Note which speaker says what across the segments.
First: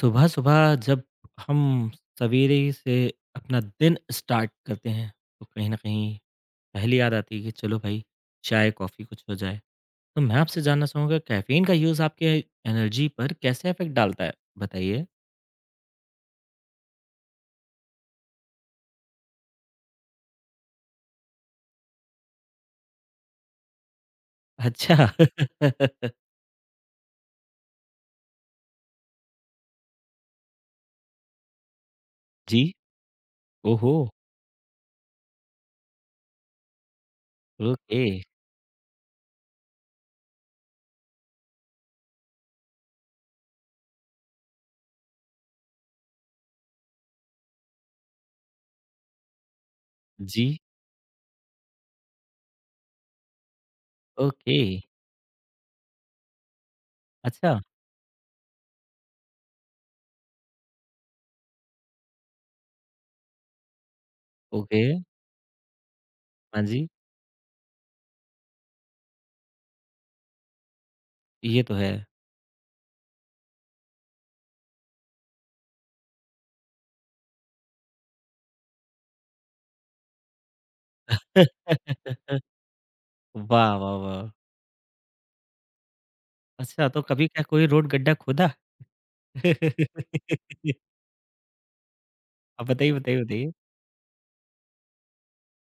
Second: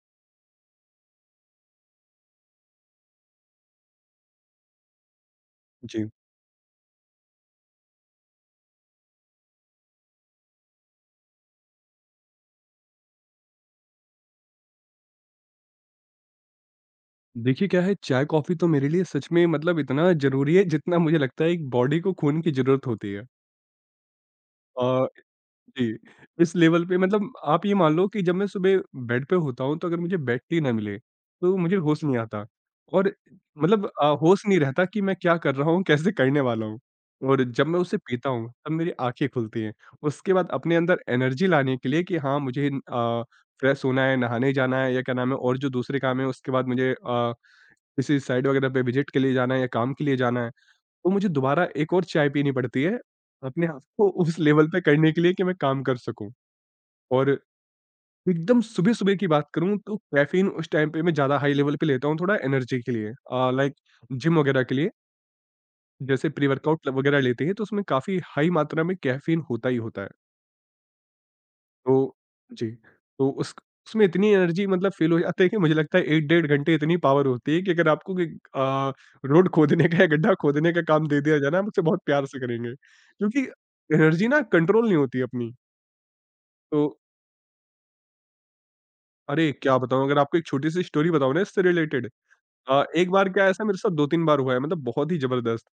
Speaker 1: सुबह सुबह जब हम सवेरे से अपना दिन स्टार्ट करते हैं तो कहीं ना
Speaker 2: जी।
Speaker 1: कहीं पहली याद आती है कि चलो भाई चाय कॉफ़ी कुछ हो जाए। तो मैं आपसे जानना चाहूँगा, कैफीन का यूज़ आपके एनर्जी पर कैसे इफेक्ट डालता है, बताइए।
Speaker 2: देखिए क्या है चाय कॉफ़ी तो मेरे लिए सच में मतलब इतना ज़रूरी है जितना मुझे लगता है एक बॉडी को खून की ज़रूरत होती है। अ,
Speaker 1: अच्छा।
Speaker 2: जी, इस लेवल पे मतलब आप ये मान लो कि जब मैं सुबह बेड पे होता हूँ, तो अगर मुझे बेड टी ना मिले, तो मुझे होश नहीं आता
Speaker 1: जी।
Speaker 2: और मतलब
Speaker 1: ओहो।
Speaker 2: होश नहीं रहता कि मैं क्या कर रहा हूँ, कैसे करने वाला हूँ। और जब मैं उसे
Speaker 1: ओके।
Speaker 2: पीता हूँ, तब मेरी आँखें खुलती हैं। उसके बाद अपने अंदर एनर्जी लाने के लिए कि हाँ, मुझे फ्रेश होना है, नहाने जाना है या क्या नाम है और जो दूसरे काम है, उसके बाद मुझे किसी साइट वगैरह पे विज़िट के लिए जाना है या काम के लिए जाना है।
Speaker 1: जी।
Speaker 2: तो मुझे दोबारा एक और चाय पीनी पड़ती है, अपने आप को उस
Speaker 1: ओके।
Speaker 2: लेवल पे करने के लिए कि मैं काम कर सकूँ। और
Speaker 1: अच्छा।
Speaker 2: एकदम सुबह-सुबह की बात करूँ तो कैफ़ीन उस टाइम पे मैं ज़्यादा हाई लेवल पे लेता हूँ थोड़ा एनर्जी के लिए, लाइक जिम वगैरह के
Speaker 1: ओके।
Speaker 2: लिए, जैसे प्री
Speaker 1: हाँ जी,
Speaker 2: वर्कआउट वगैरह लेते हैं तो उसमें काफ़ी हाई मात्रा में कैफ़ीन होता ही होता है।
Speaker 1: ये तो है।
Speaker 2: तो जी, तो उस उसमें इतनी एनर्जी मतलब फ़ील हो जाती है कि मुझे लगता है 1 डेढ़ घंटे इतनी पावर होती है कि अगर आपको कि अ, रोड खोदने का या गड्ढा खोदने का काम दे दिया जाए ना, आप उसे बहुत प्यार से करेंगे। क्योंकि
Speaker 1: वाह वाह वाह।
Speaker 2: एनर्जी ना कंट्रोल नहीं होती अपनी। तो
Speaker 1: अच्छा, तो कभी क्या कोई रोड गड्ढा खोदा?
Speaker 2: अरे! क्या बताऊँ अगर आपको एक छोटी-सी स्टोरी बताऊँ ना इससे रिलेटेड।
Speaker 1: आप बताइए,
Speaker 2: एक
Speaker 1: बताइए,
Speaker 2: बार क्या
Speaker 1: बताइए।
Speaker 2: ऐसा मेरे साथ 2-3 बार हुआ है मतलब बहुत ही ज़बरदस्त।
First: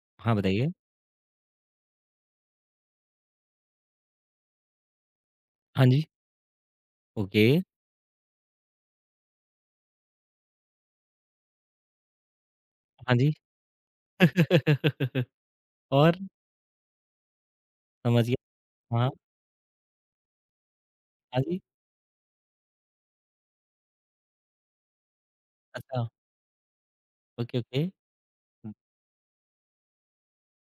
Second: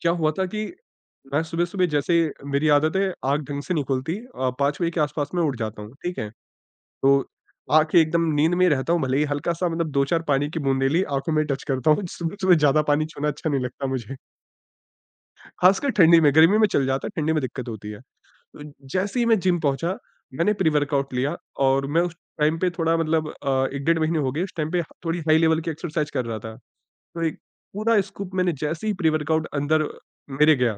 Speaker 2: क्या हुआ
Speaker 1: हाँ,
Speaker 2: था कि
Speaker 1: बताइए।
Speaker 2: मैं सुबह-सुबह जैसे मेरी आदत है आँख ढंग से नहीं खुलती, 5 बजे के आस-पास मैं उठ जाता
Speaker 1: हाँ
Speaker 2: हूँ,
Speaker 1: जी,
Speaker 2: ठीक है? तो
Speaker 1: ओके,
Speaker 2: आके एकदम नींद में रहता हूँ भले ही हल्का-सा मतलब 2-4 पानी की बूंदें ली आँखों में टच करता हूँ, सुबह-सुबह ज़्यादा पानी
Speaker 1: हाँ
Speaker 2: छूना
Speaker 1: जी।
Speaker 2: अच्छा नहीं लगता मुझे। ख़ासकर
Speaker 1: और?
Speaker 2: ठंडी में, गर्मी में चल जाता है, ठंडी में दिक्कत होती है।
Speaker 1: समझ गया।
Speaker 2: तो
Speaker 1: हाँ,
Speaker 2: जैसे ही मैं जिम पहुँचा, मैंने प्री-वर्कआउट लिया
Speaker 1: हाँ जी,
Speaker 2: और मैं उस टाइम पे थोड़ा मतलब 1 डेढ़ महीने हो गए, उस टाइम पे थोड़ी हाई लेवल की
Speaker 1: अच्छा,
Speaker 2: एक्सरसाइज कर रहा था। तो एक
Speaker 1: ओके, ओके।
Speaker 2: पूरा स्कूप मैंने जैसे ही प्री-वर्कआउट अंदर मेरे गया,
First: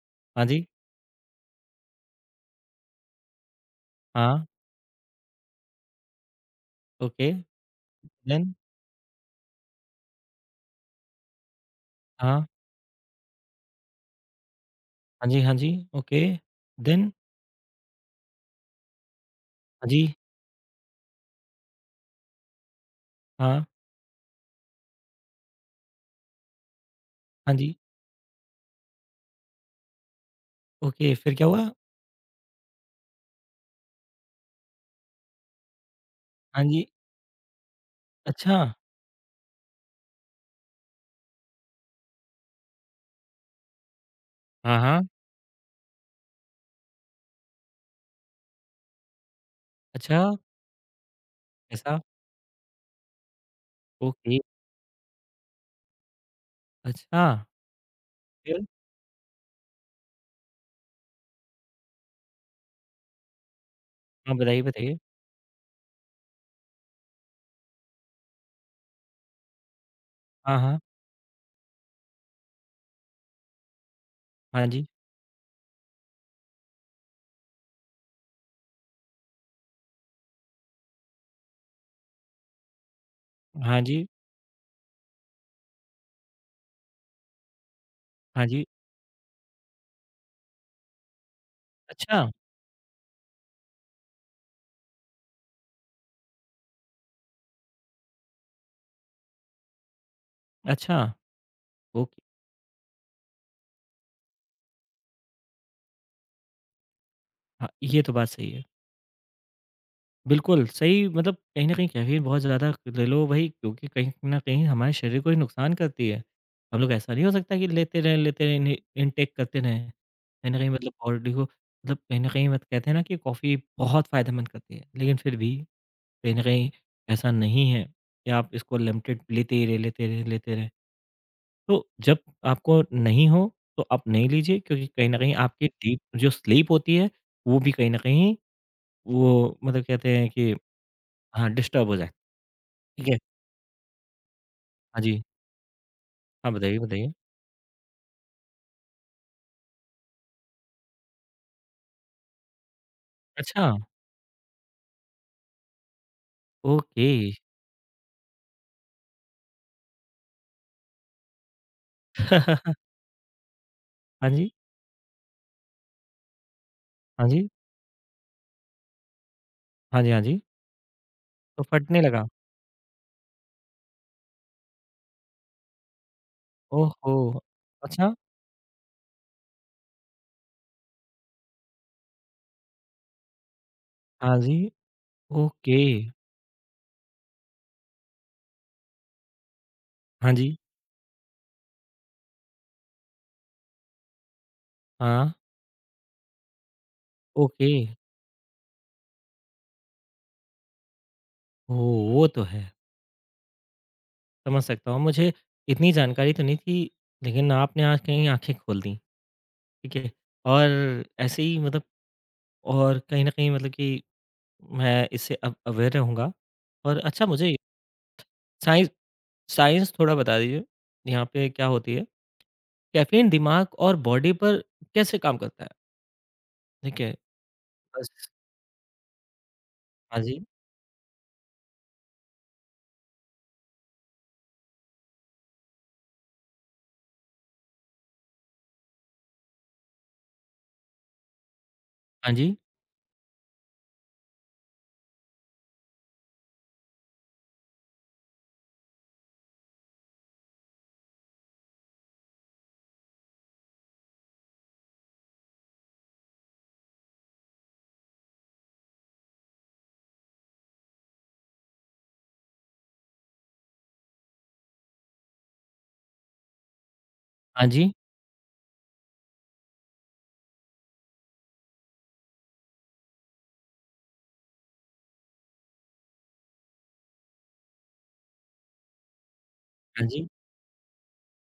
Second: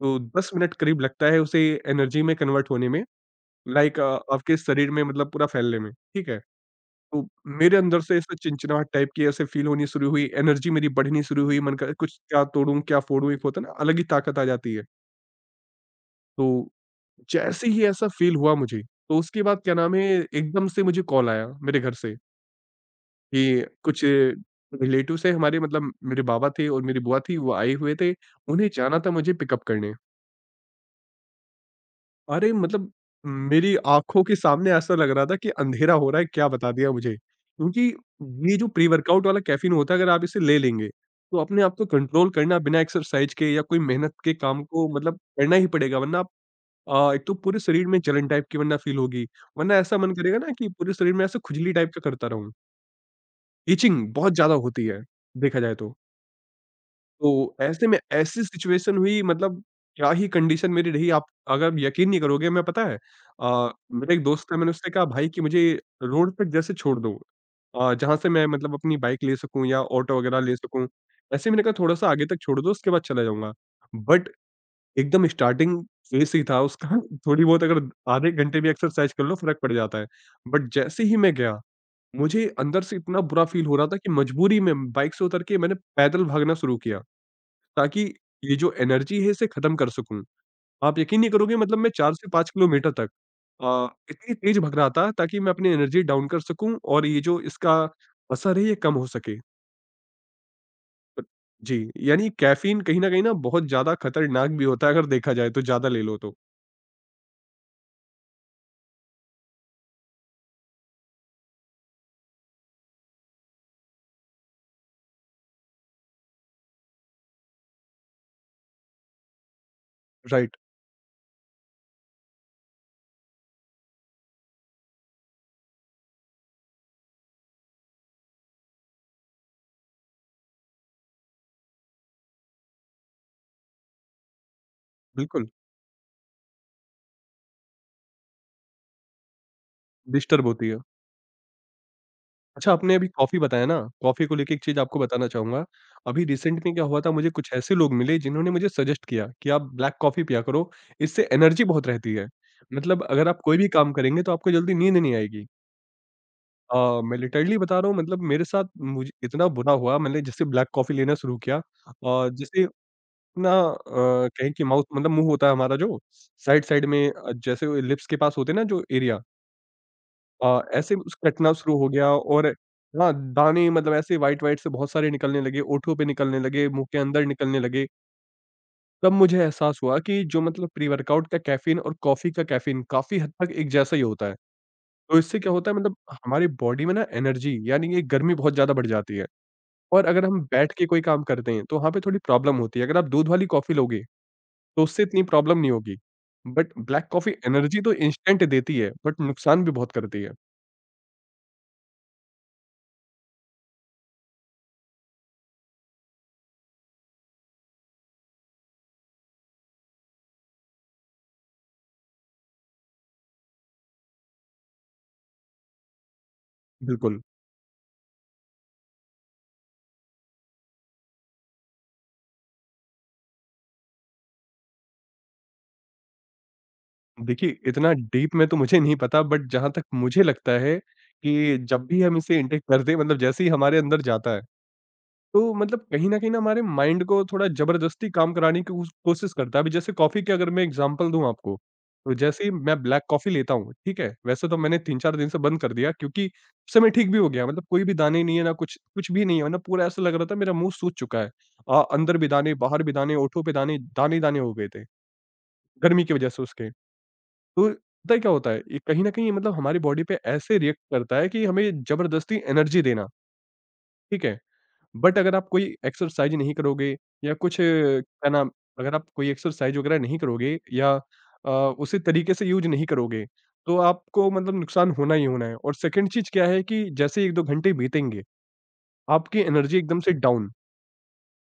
Speaker 2: तो
Speaker 1: हाँ
Speaker 2: 10
Speaker 1: जी,
Speaker 2: मिनट करीब लगता है उसे एनर्जी में कन्वर्ट होने में, लाइक
Speaker 1: हाँ,
Speaker 2: आपके शरीर में मतलब पूरा फैलने में, ठीक है? तो
Speaker 1: ओके,
Speaker 2: मेरे अंदर से ऐसे
Speaker 1: देन?
Speaker 2: चिनचिनाहट टाइप की ऐसे फील होनी शुरू हुई, एनर्जी मेरी बढ़नी शुरू हुई, मन कर कुछ क्या
Speaker 1: हाँ,
Speaker 2: तोड़ूँ, क्या फोड़ूँ, एक होता है ना अलग ही ताकत आ जाती है।
Speaker 1: हाँ जी, हाँ जी, ओके,
Speaker 2: तो
Speaker 1: देन?
Speaker 2: जैसे ही ऐसा फील हुआ मुझे, तो उसके बाद क्या
Speaker 1: हाँ
Speaker 2: नाम
Speaker 1: जी,
Speaker 2: है एकदम से मुझे कॉल आया मेरे घर से
Speaker 1: हाँ,
Speaker 2: कि कुछ रिलेटिव्स है हमारे मतलब मेरे बाबा थे और मेरी बुआ थी, वो
Speaker 1: हाँ
Speaker 2: आए
Speaker 1: जी,
Speaker 2: हुए थे, उन्हें जाना था मुझे पिकअप करने।
Speaker 1: ओके, फिर क्या हुआ?
Speaker 2: अरे! मतलब मेरी आँखों के सामने ऐसा लग रहा था कि अंधेरा हो रहा है, क्या
Speaker 1: हाँ
Speaker 2: बता
Speaker 1: जी,
Speaker 2: दिया मुझे? क्योंकि ये
Speaker 1: अच्छा,
Speaker 2: जो प्री-वर्कआउट वाला कैफ़ीन होता है, अगर आप इसे ले लेंगे, तो अपने आप को कंट्रोल करना बिना एक्सरसाइज़ के या कोई मेहनत के काम
Speaker 1: हाँ,
Speaker 2: को
Speaker 1: हाँ,
Speaker 2: मतलब करना ही पड़ेगा, वरना आप एक तो पूरे शरीर में जलन टाइप की वरना फ़ील होगी, वरना ऐसा मन
Speaker 1: अच्छा,
Speaker 2: करेगा ना कि पूरे शरीर में ऐसे खुजली टाइप
Speaker 1: ऐसा,
Speaker 2: का करता रहूँ। इचिंग बहुत
Speaker 1: ओके,
Speaker 2: ज़्यादा होती है, देखा जाए तो।
Speaker 1: अच्छा,
Speaker 2: तो ऐसे में ऐसी
Speaker 1: फिर?
Speaker 2: सिचुएशन हुई मतलब क्या ही कंडीशन मेरी रही आप अगर यकीन नहीं करोगे मैं पता है। मेरा एक
Speaker 1: हाँ,
Speaker 2: दोस्त था
Speaker 1: बताइए,
Speaker 2: मैंने उससे
Speaker 1: बताइए।
Speaker 2: कहा भाई कि मुझे रोड तक जैसे छोड़ दो, जहाँ से मैं मतलब अपनी बाइक ले सकूँ या ऑटो वगैरह ले
Speaker 1: हाँ, हाँ,
Speaker 2: सकूँ, ऐसे मैंने कहा थोड़ा सा आगे तक छोड़ दो उसके बाद चला जाऊंगा। बट
Speaker 1: हाँ जी,
Speaker 2: एकदम स्टार्टिंग फेस ही था उसका थोड़ी बहुत अगर आधे घंटे भी एक्सरसाइज कर लो फर्क पड़ जाता है। बट जैसे ही मैं गया मुझे अंदर से इतना बुरा फील हो
Speaker 1: हाँ
Speaker 2: रहा था
Speaker 1: जी,
Speaker 2: कि मजबूरी में बाइक से उतर के मैंने पैदल भागना शुरू किया ताकि
Speaker 1: हाँ
Speaker 2: ये
Speaker 1: जी,
Speaker 2: जो एनर्जी है इसे खत्म कर सकूँ। आप यकीन नहीं करोगे मतलब मैं 4
Speaker 1: अच्छा,
Speaker 2: से 5 किलोमीटर तक इतनी तेज़ भग रहा था ताकि मैं अपनी एनर्जी डाउन कर सकूँ और ये जो इसका असर है ये कम हो सके।
Speaker 1: अच्छा,
Speaker 2: अ, जी,
Speaker 1: ओके,
Speaker 2: यानी कैफ़ीन कहीं न कहीं ना बहुत ज़्यादा खतरनाक भी होता है अगर देखा जाए तो ज़्यादा ले लो तो।
Speaker 1: हाँ, ये तो बात सही है। बिल्कुल, सही मतलब कहीं न कहीं कैफ़ीन बहुत ज़्यादा ले लो भई, क्योंकि कहीं न कहीं हमारे शरीर को ही नुकसान करती है। हम लोग ऐसा नहीं हो सकता कि लेते रहें, लेते रहें, इन्हें इनटेक करते रहें। कहीं न
Speaker 2: राइट,
Speaker 1: कहीं मतलब बॉडी को, मतलब कहीं न कहीं, मत कहते हैं ना कि कॉफ़ी बहुत फ़ायदेमंद करती है। लेकिन फिर भी कहीं न कहीं ऐसा नहीं है कि आप इसको लिमिटेड लेते ही रहें, लेते रहें, लेते रहें। तो जब आपको नहीं हो तो आप नहीं लीजिए, क्योंकि कहीं न कहीं
Speaker 2: बिल्कुल,
Speaker 1: आपकी डीप जो स्लीप होती है, वो भी कहीं न कहीं, वो मतलब कहते हैं
Speaker 2: डिस्टर्ब
Speaker 1: कि
Speaker 2: होती है।
Speaker 1: हाँ, डिस्टर्ब हो जाएगी।
Speaker 2: अच्छा, आपने अभी
Speaker 1: ठीक है।
Speaker 2: कॉफ़ी बताया ना, कॉफ़ी को लेके एक चीज़ आपको
Speaker 1: हाँ जी।
Speaker 2: बताना चाहूँगा। अभी
Speaker 1: हाँ,
Speaker 2: रिसेंट में
Speaker 1: बताइए,
Speaker 2: क्या हुआ
Speaker 1: बताइए।
Speaker 2: था मुझे कुछ ऐसे लोग मिले जिन्होंने मुझे सजेस्ट किया कि आप ब्लैक कॉफ़ी पिया करो, इससे एनर्जी बहुत रहती है। मतलब अगर आप कोई भी
Speaker 1: अच्छा,
Speaker 2: काम करेंगे तो आपको जल्दी नींद नहीं आएगी।
Speaker 1: ओके।
Speaker 2: मैं लिटरली बता रहा हूँ मतलब मेरे साथ मुझे इतना बुरा हुआ मैंने जैसे ब्लैक कॉफ़ी लेना शुरू किया और जैसे अपना,
Speaker 1: हाँ जी,
Speaker 2: कहें कि माउथ मतलब मुँह होता है हमारा जो, साइड-साइड में,
Speaker 1: हाँ जी,
Speaker 2: जैसे लिप्स के पास होते हैं ना जो एरिया,
Speaker 1: हाँ जी, हाँ जी।
Speaker 2: ऐसे में उसको कटना
Speaker 1: तो
Speaker 2: शुरू हो
Speaker 1: फटने
Speaker 2: गया
Speaker 1: लगा।
Speaker 2: और हाँ, दाने मतलब ऐसे व्हाइट-व्हाइट से बहुत सारे निकलने लगे, होठों पे निकलने लगे, मुँह के
Speaker 1: ओहो!
Speaker 2: अंदर निकलने लगे।
Speaker 1: अच्छा,
Speaker 2: तब मुझे एहसास हुआ कि जो मतलब प्री वर्कआउट का कैफ़ीन और कॉफ़ी का कैफ़ीन काफ़ी हद तक एक जैसा ही होता है।
Speaker 1: हाँ जी,
Speaker 2: तो इससे क्या होता
Speaker 1: ओके।
Speaker 2: है मतलब हमारी बॉडी में ना एनर्जी यानी कि गर्मी बहुत ज़्यादा बढ़ जाती है और अगर
Speaker 1: हाँ
Speaker 2: हम
Speaker 1: जी,
Speaker 2: बैठ के कोई काम करते हैं, तो वहाँ पे थोड़ी प्रॉब्लम होती है। अगर आप दूध वाली कॉफ़ी लोगे, तो उससे इतनी
Speaker 1: हाँ,
Speaker 2: प्रॉब्लम नहीं होगी। But black coffee
Speaker 1: okay.
Speaker 2: Energy तो इंस्टेंट देती है, बट नुकसान भी बहुत करती है।
Speaker 1: ओह! वो तो है, समझ सकता हूँ। मुझे इतनी जानकारी तो नहीं थी, लेकिन आपने आज कहीं आँखें खोल दी, ठीक है। और ऐसे ही मतलब, और कहीं न कहीं मतलब कि मैं इससे अब अवेयर रहूँगा। और
Speaker 2: बिल्कुल।
Speaker 1: अच्छा मुझे साइंस, साइंस थोड़ा बता दीजिए, यहाँ पे क्या होती है? कैफ़ीन दिमाग और बॉडी पर कैसे काम करता है? ठीक है,
Speaker 2: देखिए, इतना
Speaker 1: बस।
Speaker 2: डीप में तो मुझे नहीं पता बट जहाँ तक
Speaker 1: हाँ
Speaker 2: मुझे
Speaker 1: जी,
Speaker 2: लगता है कि जब भी हम इसे इनटेक करते हैं मतलब जैसे ही हमारे अंदर जाता है, तो मतलब कहीं न कहीं ना हमारे माइंड को थोड़ा ज़बरदस्ती काम कराने की उस कोशिश करता है। अभी जैसे कॉफ़ी की अगर मैं एग्ज़ाम्पल दूँ आपको, तो
Speaker 1: हाँ
Speaker 2: जैसे ही
Speaker 1: जी,
Speaker 2: मैं ब्लैक कॉफ़ी लेता हूँ, ठीक है? वैसे तो मैंने 3-4 दिन से बंद कर दिया क्योंकि उस समय ठीक भी हो गया मतलब कोई भी दाने नहीं है ना कुछ, कुछ भी नहीं है मतलब पूरा ऐसा लग रहा था मेरा मुँह सूज चुका है। अंदर भी दाने, बाहर भी दाने, होठों पे दाने, दाने ही दाने हो गए थे, गर्मी की वज़ह से उसके। तो पता है क्या होता है? ये कहीं न कहीं ये मतलब हमारी बॉडी पे ऐसे रिएक्ट करता है कि हमें ज़बरदस्ती एनर्जी देना, ठीक है? बट अगर आप कोई एक्सरसाइज़ नहीं करोगे या कुछ,
Speaker 1: हाँ जी,
Speaker 2: क्या नाम, अगर आप कोई एक्सरसाइज़ वगैरह नहीं करोगे या उसी तरीके से यूज़ नहीं करोगे, तो आपको मतलब नुकसान होना ही होना है और सेकंड चीज़ क्या है कि जैसे ही 1-2 घंटे बीतेंगे, आपकी एनर्जी एकदम
Speaker 1: हाँ
Speaker 2: से
Speaker 1: जी।
Speaker 2: डाउन।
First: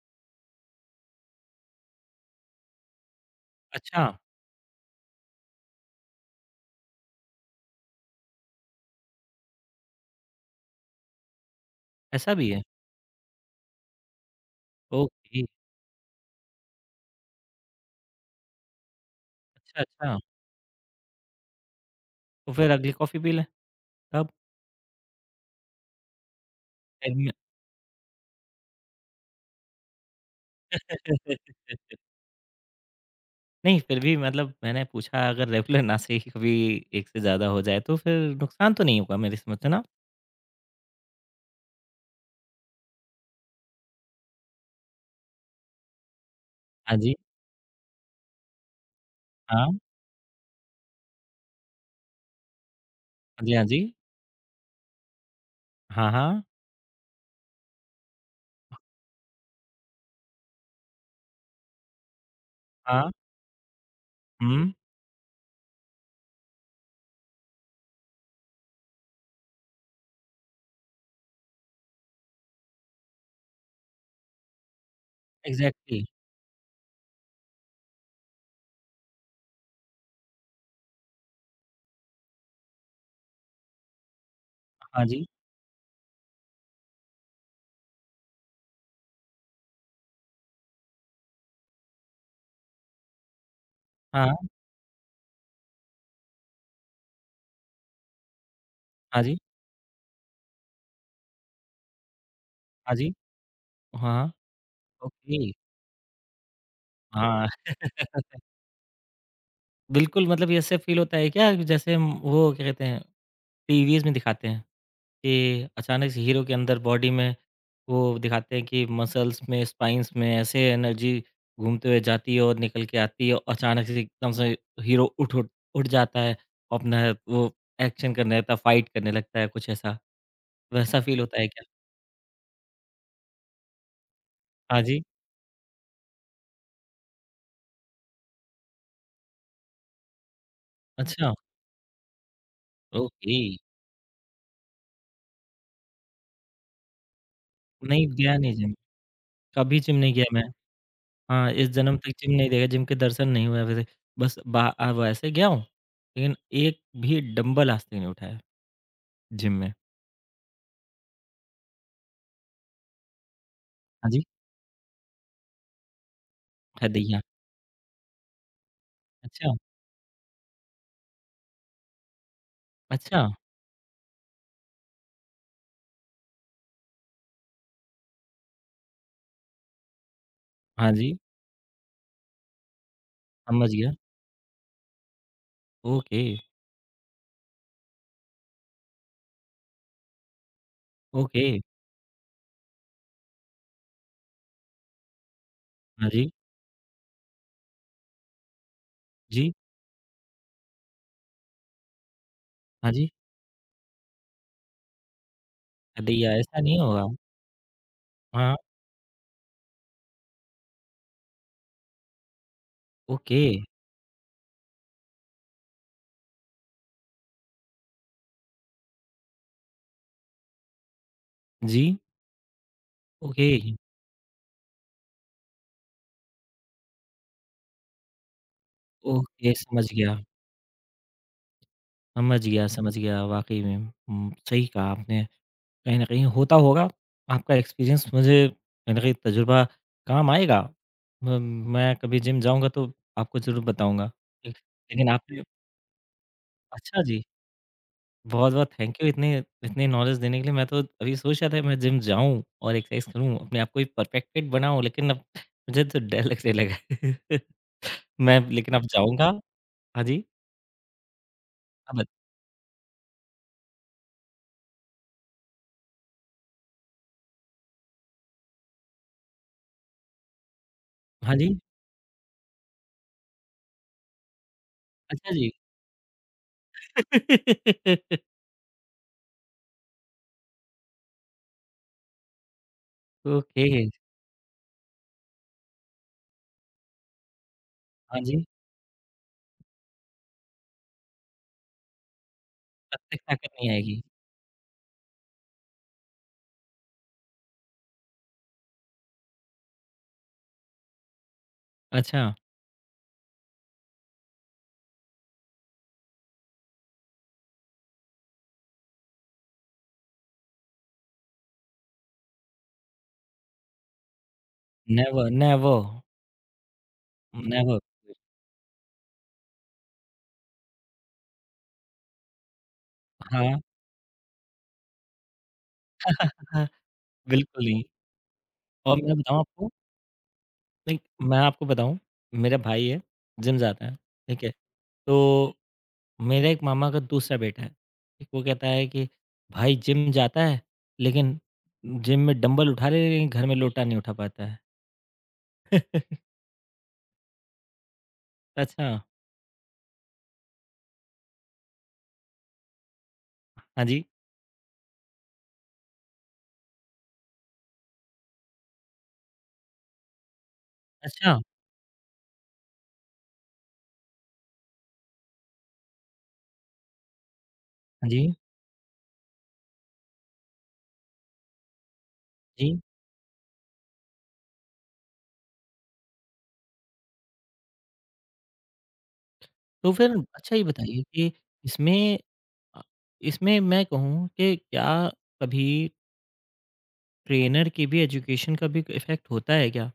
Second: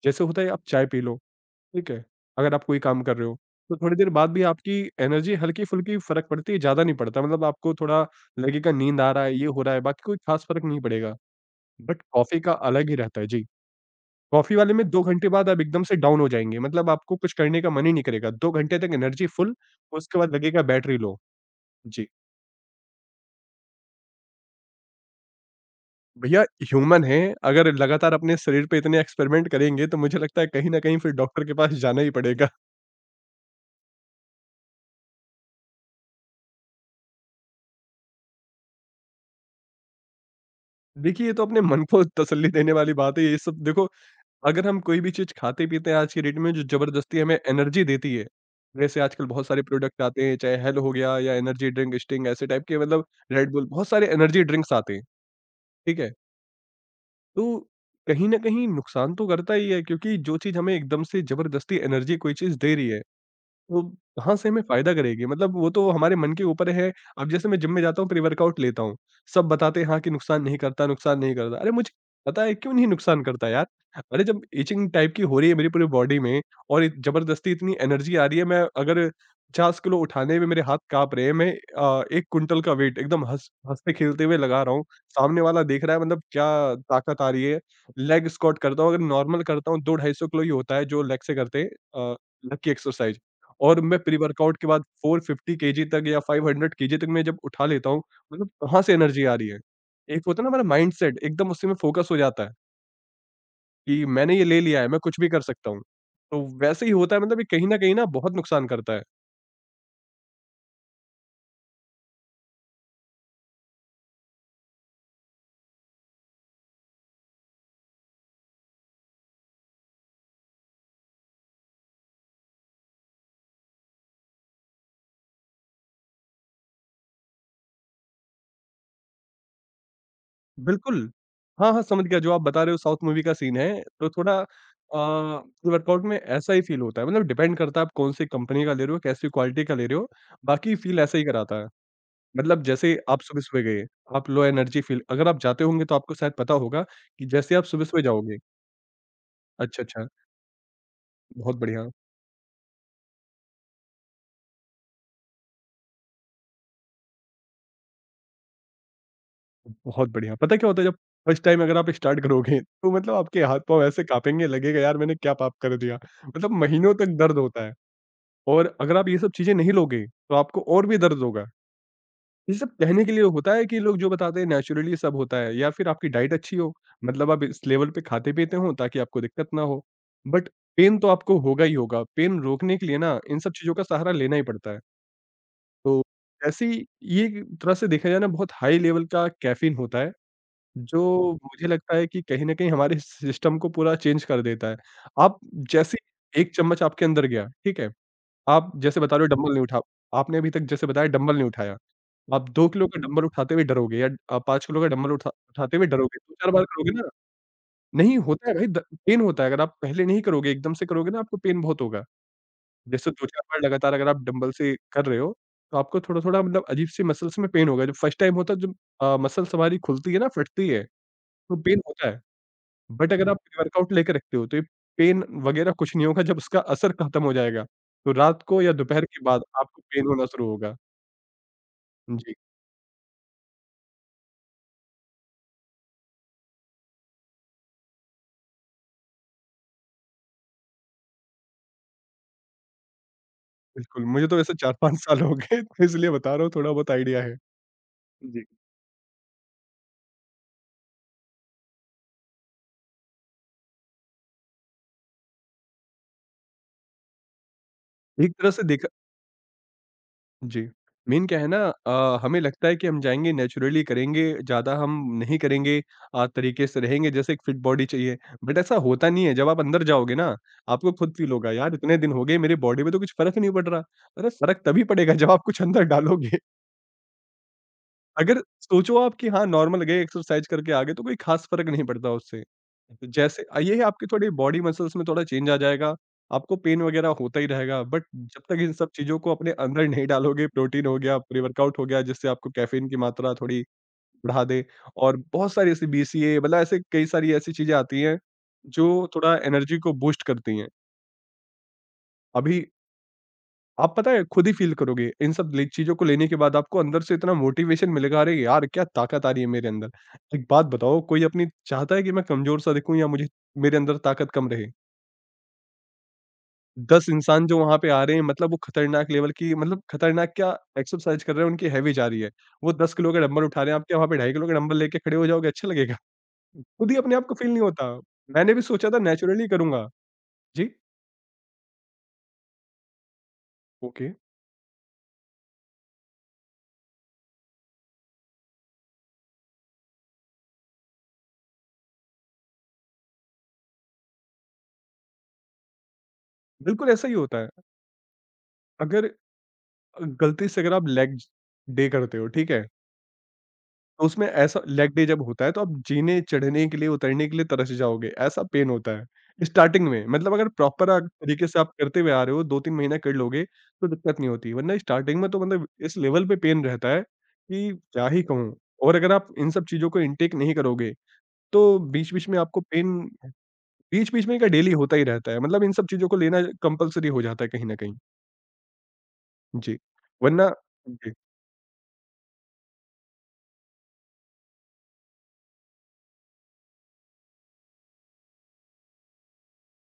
Speaker 2: जैसे होता है आप चाय पी लो, ठीक है। अगर आप कोई काम कर रहे हो, तो थोड़ी
Speaker 1: अच्छा,
Speaker 2: देर बाद भी आपकी एनर्जी हल्की-फुल्की फ़र्क पड़ती है, ज़्यादा नहीं पड़ता। मतलब आपको थोड़ा लगेगा नींद आ रहा है, ये हो रहा है, बाकी कोई ख़ास फ़र्क नहीं पड़ेगा। बट
Speaker 1: ऐसा
Speaker 2: कॉफ़ी
Speaker 1: भी
Speaker 2: का
Speaker 1: है?
Speaker 2: अलग ही रहता है। जी, कॉफ़ी वाले में 2 घंटे
Speaker 1: ओके,
Speaker 2: बाद आप एकदम से डाउन हो जाएँगे, मतलब आपको कुछ करने का मन ही नहीं करेगा। 2 घंटे तक एनर्जी फुल,
Speaker 1: अच्छा, अच्छा।
Speaker 2: उसके बाद लगेगा बैटरी लो। जी,
Speaker 1: तो फिर अगली कॉफ़ी पी लें, तब?
Speaker 2: भैया ह्यूमन
Speaker 1: फिर
Speaker 2: हैं,
Speaker 1: मैं-
Speaker 2: अगर लगातार अपने शरीर पे इतने एक्सपेरिमेंट करेंगे, तो मुझे लगता है कहीं न कहीं फिर डॉक्टर के पास जाना ही पड़ेगा।
Speaker 1: नहीं, फिर भी मतलब मैंने पूछा, अगर रेगुलर ना से ही कभी एक से ज़्यादा हो जाए, तो फिर नुकसान तो नहीं होगा मेरी समझ से ना?
Speaker 2: देखिए, ये तो अपने मन को तसल्ली देने वाली बात है। ये सब देखो, अगर हम कोई भी चीज़ खाते-पीते हैं आज की डेट में जो
Speaker 1: हाँ जी,
Speaker 2: ज़बरदस्ती हमें एनर्जी देती है, जैसे आजकल बहुत सारे
Speaker 1: हाँ,
Speaker 2: प्रोडक्ट आते हैं, चाहे हेल हो गया या एनर्जी ड्रिंक, स्टिंग ऐसे टाइप के मतलब
Speaker 1: हाँ
Speaker 2: रेड
Speaker 1: जी, हाँ
Speaker 2: बुल,
Speaker 1: जी।
Speaker 2: बहुत सारे एनर्जी ड्रिंक्स आते हैं, ठीक
Speaker 1: हाँ,
Speaker 2: है?
Speaker 1: हाँ,
Speaker 2: तो कहीं न कहीं नुकसान तो करता ही है क्योंकि जो चीज़ हमें एकदम से ज़बरदस्ती एनर्जी कोई चीज़ दे रही है
Speaker 1: हाँ,
Speaker 2: वो हाँ, सही में
Speaker 1: हुँ,
Speaker 2: फ़ायदा करेगी मतलब वो तो हमारे मन के ऊपर है। अब जैसे मैं जिम में जाता हूँ प्री-वर्कआउट लेता हूँ, सब बताते हैं हाँ कि नुकसान नहीं करता, नुकसान नहीं करता। अरे मुझे पता है क्यों नहीं नुकसान करता यार? अरे जब इचिंग टाइप की हो रही है मेरी पूरी
Speaker 1: इग्ज़ैक्टली।
Speaker 2: बॉडी में और इत ज़बरदस्ती इतनी एनर्जी आ रही है, मैं अगर 50 किलो उठाने में मेरे हाथ काँप रहे हैं, मैं 1 क्विंटल का वेट एकदम हँसते-खेलते हुए लगा रहा हूँ।
Speaker 1: हाँ जी,
Speaker 2: सामने वाला देख रहा है मतलब क्या ताकत आ रही है। लेग स्क्वाट करता हूँ, अगर नॉर्मल करता हूँ 2 250 किलो ही होता है जो लेग से करते हैं लेग की एक्सरसाइज़। और मैं
Speaker 1: हाँ,
Speaker 2: प्री-वर्कआउट के बाद 450 केजी तक या 500 केजी तक मैं जब उठा लेता हूँ, मतलब कहाँ से
Speaker 1: हाँ
Speaker 2: एनर्जी आ
Speaker 1: जी,
Speaker 2: रही है। एक होता है ना हमारा माइंडसेट एकदम उसी में फ़ोकस हो जाता है
Speaker 1: हाँ जी,
Speaker 2: कि
Speaker 1: हाँ,
Speaker 2: मैंने ये ले लिया है, मैं कुछ भी कर
Speaker 1: ओके,
Speaker 2: सकता हूँ। तो वैसे ही होता है मतलब
Speaker 1: हाँ।
Speaker 2: ये कहीं न कहीं ना बहुत नुकसान करता है।
Speaker 1: बिल्कुल, मतलब ये ऐसे फ़ील होता है क्या कि जैसे हम वो क्या कहते हैं, टीवीज़ में दिखाते हैं कि अचानक से हीरो के अंदर बॉडी में वो दिखाते हैं कि मसल्स में, स्पाइन्स में ऐसे एनर्जी घूमते हुए जाती है और निकल के आती है और अचानक से एकदम से हीरो उठ उठ उठ जाता है और अपना वो एक्शन करने लगता है, फाइट करने लगता है कुछ ऐसा, वैसा
Speaker 2: बिल्कुल।
Speaker 1: फ़ील होता है क्या?
Speaker 2: हाँ, हाँ, समझ गया जो आप बता रहे हो साउथ मूवी का सीन है, तो थोड़ा
Speaker 1: हाँ
Speaker 2: अ,
Speaker 1: जी।
Speaker 2: वर्कआउट में ऐसा ही फ़ील होता है मतलब डिपेंड करता है आप कौन-सी कंपनी का ले रहे हो, कैसी क्वालिटी का ले रहे हो, बाकी फ़ील ऐसा ही
Speaker 1: अच्छा,
Speaker 2: कराता है। मतलब जैसे आप
Speaker 1: ओके।
Speaker 2: सुबह-सुबह गए, आप लो एनर्जी फ़ील अगर आप जाते होंगे तो आपको शायद पता होगा कि जैसे आप सुबह-सुबह
Speaker 1: नहीं गया
Speaker 2: जाओगे
Speaker 1: नहीं जिम, कभी
Speaker 2: अच्छा,
Speaker 1: जिम
Speaker 2: अच्छा,
Speaker 1: नहीं गया मैं। हाँ,
Speaker 2: बहुत
Speaker 1: इस
Speaker 2: बढ़िया,
Speaker 1: जन्म तक जिम नहीं देखा, जिम के दर्शन नहीं हुए वैसे। बस वैसे गया हूँ, लेकिन एक भी डंबल आज तक नहीं उठाया जिम में।
Speaker 2: बहुत बढ़िया। पता है क्या होता है जब फर्स्ट टाइम अगर आप स्टार्ट करोगे तो मतलब आपके हाथ-पाँव ऐसे
Speaker 1: हाँ जी,
Speaker 2: काँपेंगे, लगेगा यार मैंने क्या पाप कर दिया। मतलब
Speaker 1: उठा
Speaker 2: महीनों तक
Speaker 1: दिया।
Speaker 2: दर्द होता है और अगर आप ये सब
Speaker 1: अच्छा,
Speaker 2: चीज़ें नहीं लोगे तो आपको और भी दर्द होगा। ये सब कहने के लिए
Speaker 1: अच्छा।
Speaker 2: होता है कि लोग जो बताते हैं नेचुरली सब होता है या फिर आपकी डाइट अच्छी हो मतलब आप इस लेवल पे खाते-पीते हो ताकि आपको दिक्कत ना हो। बट
Speaker 1: हाँ
Speaker 2: पेन तो
Speaker 1: जी,
Speaker 2: आपको होगा ही होगा, पेन रोकने के लिए ना इन सब
Speaker 1: समझ
Speaker 2: चीज़ों का
Speaker 1: गया।
Speaker 2: सहारा लेना ही पड़ता है। तो
Speaker 1: ओके,
Speaker 2: ऐसी ये एक तरह से देखा जाए ना बहुत हाई लेवल का कैफ़ीन होता है, जो
Speaker 1: ओके।
Speaker 2: मुझे लगता है कि कहीं न कहीं हमारे सिस्टम को पूरा चेंज कर देता है। आप जैसे
Speaker 1: हाँ जी,
Speaker 2: 1 चम्मच आपके अंदर गया, ठीक है? आप जैसे बता रहे हो डंबल
Speaker 1: जी।
Speaker 2: नहीं उठा आपने अभी तक जैसे बताया डंबल नहीं उठाया। आप 2 किलो
Speaker 1: हाँ
Speaker 2: का
Speaker 1: जी,
Speaker 2: डंबल उठाते हुए डरोगे या आप 5 किलो का डंबल उठाते हुए
Speaker 1: उठा
Speaker 2: डरोगे,
Speaker 1: दिया,
Speaker 2: 2-4
Speaker 1: ऐसा
Speaker 2: बार
Speaker 1: नहीं
Speaker 2: करोगे
Speaker 1: होगा।
Speaker 2: ना नहीं होता
Speaker 1: हाँ,
Speaker 2: है भाई द पेन होता है, अगर आप पहले नहीं करोगे, एकदम से करोगे ना आपको पेन बहुत होगा। जैसे
Speaker 1: ओके।
Speaker 2: 2-4 बार लगातार अगर आप डंबल से कर रहे हो, तो आपको थोड़ा-थोड़ा मतलब अजीब-सी मसल्स में पेन होगा। जब फर्स्ट टाइम होता है जब मसल्स हमारी खुलती है ना, फटती है, तो पेन
Speaker 1: जी,
Speaker 2: होता है। बट अगर आप
Speaker 1: ओके,
Speaker 2: प्री-वर्कआउट लेके रखते हो, तो ये पेन वगैरह कुछ नहीं होगा, जब उसका असर खत्म हो जाएगा, तो रात को या दोपहर के बाद
Speaker 1: ओके
Speaker 2: आपको
Speaker 1: समझ
Speaker 2: पेन
Speaker 1: गया,
Speaker 2: होना शुरू होगा। जी।
Speaker 1: समझ गया, समझ गया। वाक़ई में सही कहा आपने। कहीं न कहीं होता होगा, आपका एक्सपीरियंस, मुझे कहीं न कहीं तजुर्बा काम आएगा। म मैं कभी जिम जाऊँगा तो आपको ज़रूर
Speaker 2: बिल्कुल,
Speaker 1: बताऊँगा।
Speaker 2: मुझे तो वैसे
Speaker 1: ठीक,
Speaker 2: 4-5
Speaker 1: लेकिन
Speaker 2: साल हो
Speaker 1: आपने,
Speaker 2: गए तो इसलिए बता रहा हूँ थोड़ा बहुत
Speaker 1: अच्छा जी,
Speaker 2: आइडिया है। जी।
Speaker 1: बहुत-बहुत थैंक यू इतने इतने नॉलेज देने के लिए। मैं तो अभी सोच रहा था मैं जिम जाऊँ और एक्सरसाइज करूँ, अपने आप को ही परफेक्टेड बनाऊँ, लेकिन अब मुझे तो डर लगने लगा है।
Speaker 2: एक
Speaker 1: मैं
Speaker 2: तरह से
Speaker 1: लेकिन अब
Speaker 2: देखा
Speaker 1: जाऊँगा। हाँ जी,
Speaker 2: जी, मेन क्या है ना
Speaker 1: हाँ बत,
Speaker 2: हमें लगता है कि हम जाएँगे नेचुरली करेंगे, ज़्यादा हम नहीं करेंगे तरीके से रहेंगे जैसे एक फिट बॉडी चाहिए, बट ऐसा होता नहीं है। जब आप अंदर जाओगे ना, आपको खुद फ़ील
Speaker 1: हाँ जी,
Speaker 2: होगा यार इतने दिन हो गए मेरी बॉडी में तो कुछ फ़र्क ही नहीं पड़ रहा। अरे! फ़र्क तभी पड़ेगा जब
Speaker 1: अच्छा
Speaker 2: आप
Speaker 1: जी।
Speaker 2: कुछ अंदर डालोगे। अगर सोचो आप कि हाँ, नॉर्मल गए एक्सरसाइज़ करके आ गए तो कोई ख़ास फ़र्क नहीं पड़ता उससे। तो जैसे
Speaker 1: ओके,
Speaker 2: ये है आपके थोड़े बॉडी मसल्स में थोड़ा चेंज आ जाएगा, आपको पेन वग़ैरह होता ही रहेगा बट
Speaker 1: हाँ
Speaker 2: जब
Speaker 1: जी,
Speaker 2: तक इन सब चीज़ों को अपने अंदर नहीं डालोगे, प्रोटीन हो गया, प्री-वर्कआउट हो गया जिससे आपको कैफ़ीन की
Speaker 1: तब तक
Speaker 2: मात्रा
Speaker 1: ताकत
Speaker 2: थोड़ी
Speaker 1: नहीं आएगी।
Speaker 2: बढ़ा दे और बहुत सारी ऐसी बीसीए मतलब ऐसे कई सारी ऐसी चीज़ें आती हैं, जो थोड़ा एनर्जी को बूस्ट करती हैं।
Speaker 1: अच्छा,
Speaker 2: अभी आप पता है खुद ही फील करोगे इन सब ले चीज़ों को लेने के बाद आपको अंदर से इतना मोटिवेशन मिलेगा अरे यार क्या ताकत आ रही है मेरे अंदर। एक बात बताओ कोई अपनी चाहता है कि मैं कमज़ोर-सा दिखूँ या मुझे मेरे अंदर ताकत कम रहे?
Speaker 1: Never, never.
Speaker 2: 10 इंसान जो वहाँ
Speaker 1: नेवर।
Speaker 2: पे आ रहे हैं मतलब वो खतरनाक लेवल की मतलब खतरनाक क्या एक्सरसाइज कर रहे हैं उनकी हेवी जा रही है। वो 10 किलो का डंबल
Speaker 1: हाँ।
Speaker 2: उठा रहे हैं आप क्या वहाँ पे 2.5 किलो का डंबल लेके खड़े हो जाओगे अच्छा लगेगा? खुद ही अपने आप को फील नहीं
Speaker 1: बिल्कुल नहीं।
Speaker 2: होता। मैंने भी सोचा था
Speaker 1: और मैं बताऊँ
Speaker 2: नेचुरली
Speaker 1: आपको,
Speaker 2: करूँगा। जी,
Speaker 1: लाइक मैं आपको बताऊँ, मेरा भाई है, जिम जाता है,
Speaker 2: ओके
Speaker 1: ठीक है? तो मेरे एक मामा का दूसरा बेटा है, ठीक, वो कहता है कि भाई जिम जाता है, लेकिन जिम में डंबल उठा ले लेकिन घर में लोटा नहीं उठा पाता है।
Speaker 2: बिल्कुल ऐसा ही होता है।
Speaker 1: अच्छा,
Speaker 2: अगर गलती से अगर आप लेग डे करते हो, ठीक है?
Speaker 1: हाँ जी।
Speaker 2: तो उसमें ऐसा लेग डे जब होता है तो आप जीने, चढ़ने के लिए, उतरने के लिए तरस जाओगे, ऐसा पेन होता है। स्टार्टिंग में मतलब अगर प्रॉपर
Speaker 1: अच्छा,
Speaker 2: तरीके से आप करते हुए आ रहे हो, 2-3 महीना कर लोगे तो दिक्कत नहीं होती, वरना स्टार्टिंग में तो मतलब इस लेवल पे पेन रहता है कि
Speaker 1: हाँ
Speaker 2: क्या
Speaker 1: जी,
Speaker 2: ही कहूँ। और अगर आप इन सब चीज़ों को इनटेक नहीं करोगे, तो बीच-बीच में आपको
Speaker 1: जी।
Speaker 2: पेन बीच-बीच में क्या डेली होता ही रहता है, मतलब इन सब चीज़ों को लेना कंपल्सरी हो जाता है कहीं न कहीं। जी,
Speaker 1: तो फिर
Speaker 2: वरना
Speaker 1: अच्छा ये बताइए
Speaker 2: जी।
Speaker 1: कि इसमें, अ, इसमें मैं कहूँ कि क्या कभी ट्रेनर की भी एजुकेशन का भी इफ़ेक्ट होता है क्या?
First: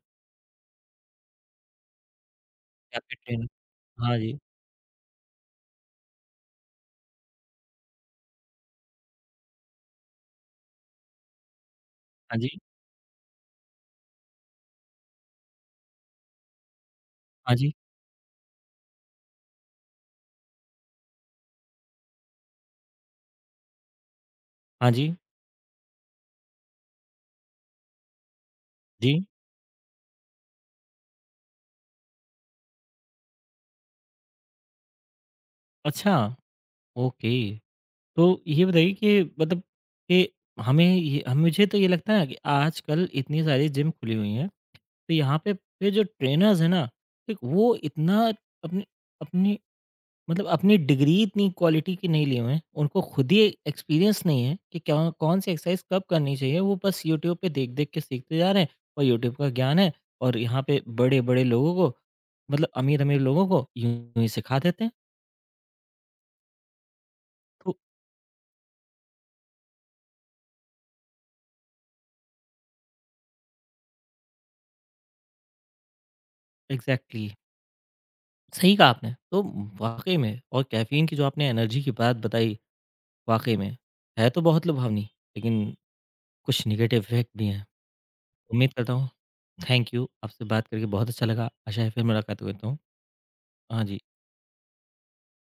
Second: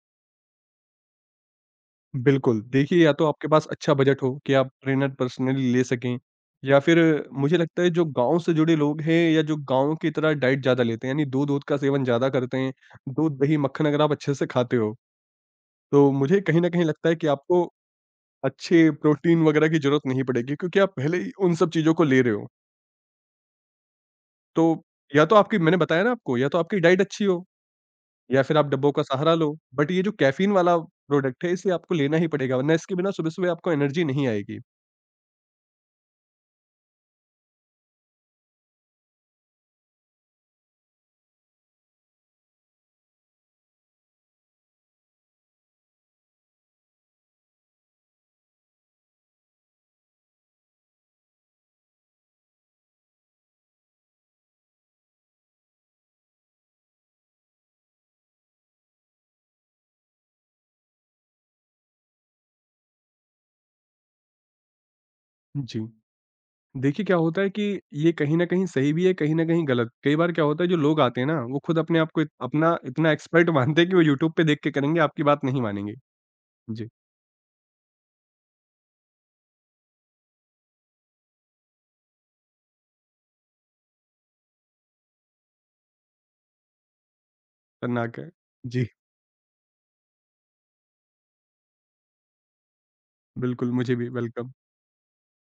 Speaker 2: बिल्कुल,
Speaker 1: क्या
Speaker 2: देखिए या
Speaker 1: फिर
Speaker 2: तो
Speaker 1: ट्रेनर,
Speaker 2: आपके पास अच्छा
Speaker 1: हाँ
Speaker 2: बजट हो
Speaker 1: जी,
Speaker 2: कि आप ट्रेनर पर्सनली ले सकें या फिर मुझे लगता है जो गाँव से जुड़े लोग हैं या जो गाँव की तरह डाइट ज़्यादा लेते हैं यानी दूध-वूध का सेवन ज़्यादा
Speaker 1: हाँ जी,
Speaker 2: करते हैं, दूध, दही, मक्खन अगर आप अच्छे से खाते हो, तो मुझे कहीं न कहीं लगता है कि
Speaker 1: हाँ
Speaker 2: आपको
Speaker 1: जी,
Speaker 2: अच्छे प्रोटीन वगैरह की ज़रूरत नहीं पड़ेगी क्योंकि आप पहले ही उन सब चीज़ों को ले रहे हो। तो
Speaker 1: हाँ जी,
Speaker 2: या तो आपकी मैंने बताया ना आपको या तो आपकी डाइट अच्छी हो या फिर आप डब्बों का
Speaker 1: जी।
Speaker 2: सहारा लो, बट ये जो कैफ़ीन वाला प्रोडक्ट है इसे आपको लेना ही पड़ेगा वरना इसके बिना सुबह-सुबह आपको एनर्जी नहीं आएगी।
Speaker 1: अच्छा, ओके। तो ये बताइए कि मतलब कि हमें ये ह मुझे तो ये लगता है ना कि आजकल इतनी सारी जिम खुली हुई हैं, तो यहाँ पे फिर जो ट्रेनर्स हैं ना, ठीक वो इतना अपनी अपनी मतलब अपनी डिग्री इतनी क्वालिटी की नहीं लिए हुए हैं, उनको खुद ही एक्सपीरियंस नहीं है कि क्या कौन सी एक्सरसाइज कब करनी चाहिए, वो बस यूट्यूब पे देख-देख के सीखते जा रहे हैं और यूट्यूब का ज्ञान है और यहाँ पे बड़े-बड़े लोगों को मतलब अमीर-अमीर लोगों को यूँ ही सिखा देते हैं।
Speaker 2: जी। देखिए, क्या होता है कि
Speaker 1: तो
Speaker 2: ये कहीं न कहीं सही भी है, कहीं न कहीं गलत। कई बार क्या होता है जो लोग आते हैं ना, वो खुद अपने आप को इत अपना इतना एक्सपर्ट मानते हैं कि वो यूट्यूब पे देख के करेंगे, आपकी बात नहीं मानेंगे। जी,
Speaker 1: एग्ज़ैक्टली, सही कहा आपने। तो वाक़ई में और कैफ़ीन की जो आपने एनर्जी की बात बताई, वाक़ई में है तो बहुत लुभावनी, लेकिन कुछ नेगेटिव इफ़ेक्ट भी हैं।
Speaker 2: खतरनाक है।
Speaker 1: उम्मीद
Speaker 2: जी,
Speaker 1: करता हूँ, थैंक यू, आपसे बात करके बहुत अच्छा लगा। आशा है फिर मुलाकात होता हूँ।
Speaker 2: बिल्कुल
Speaker 1: हाँ
Speaker 2: मुझे
Speaker 1: जी।
Speaker 2: भी वेलकम।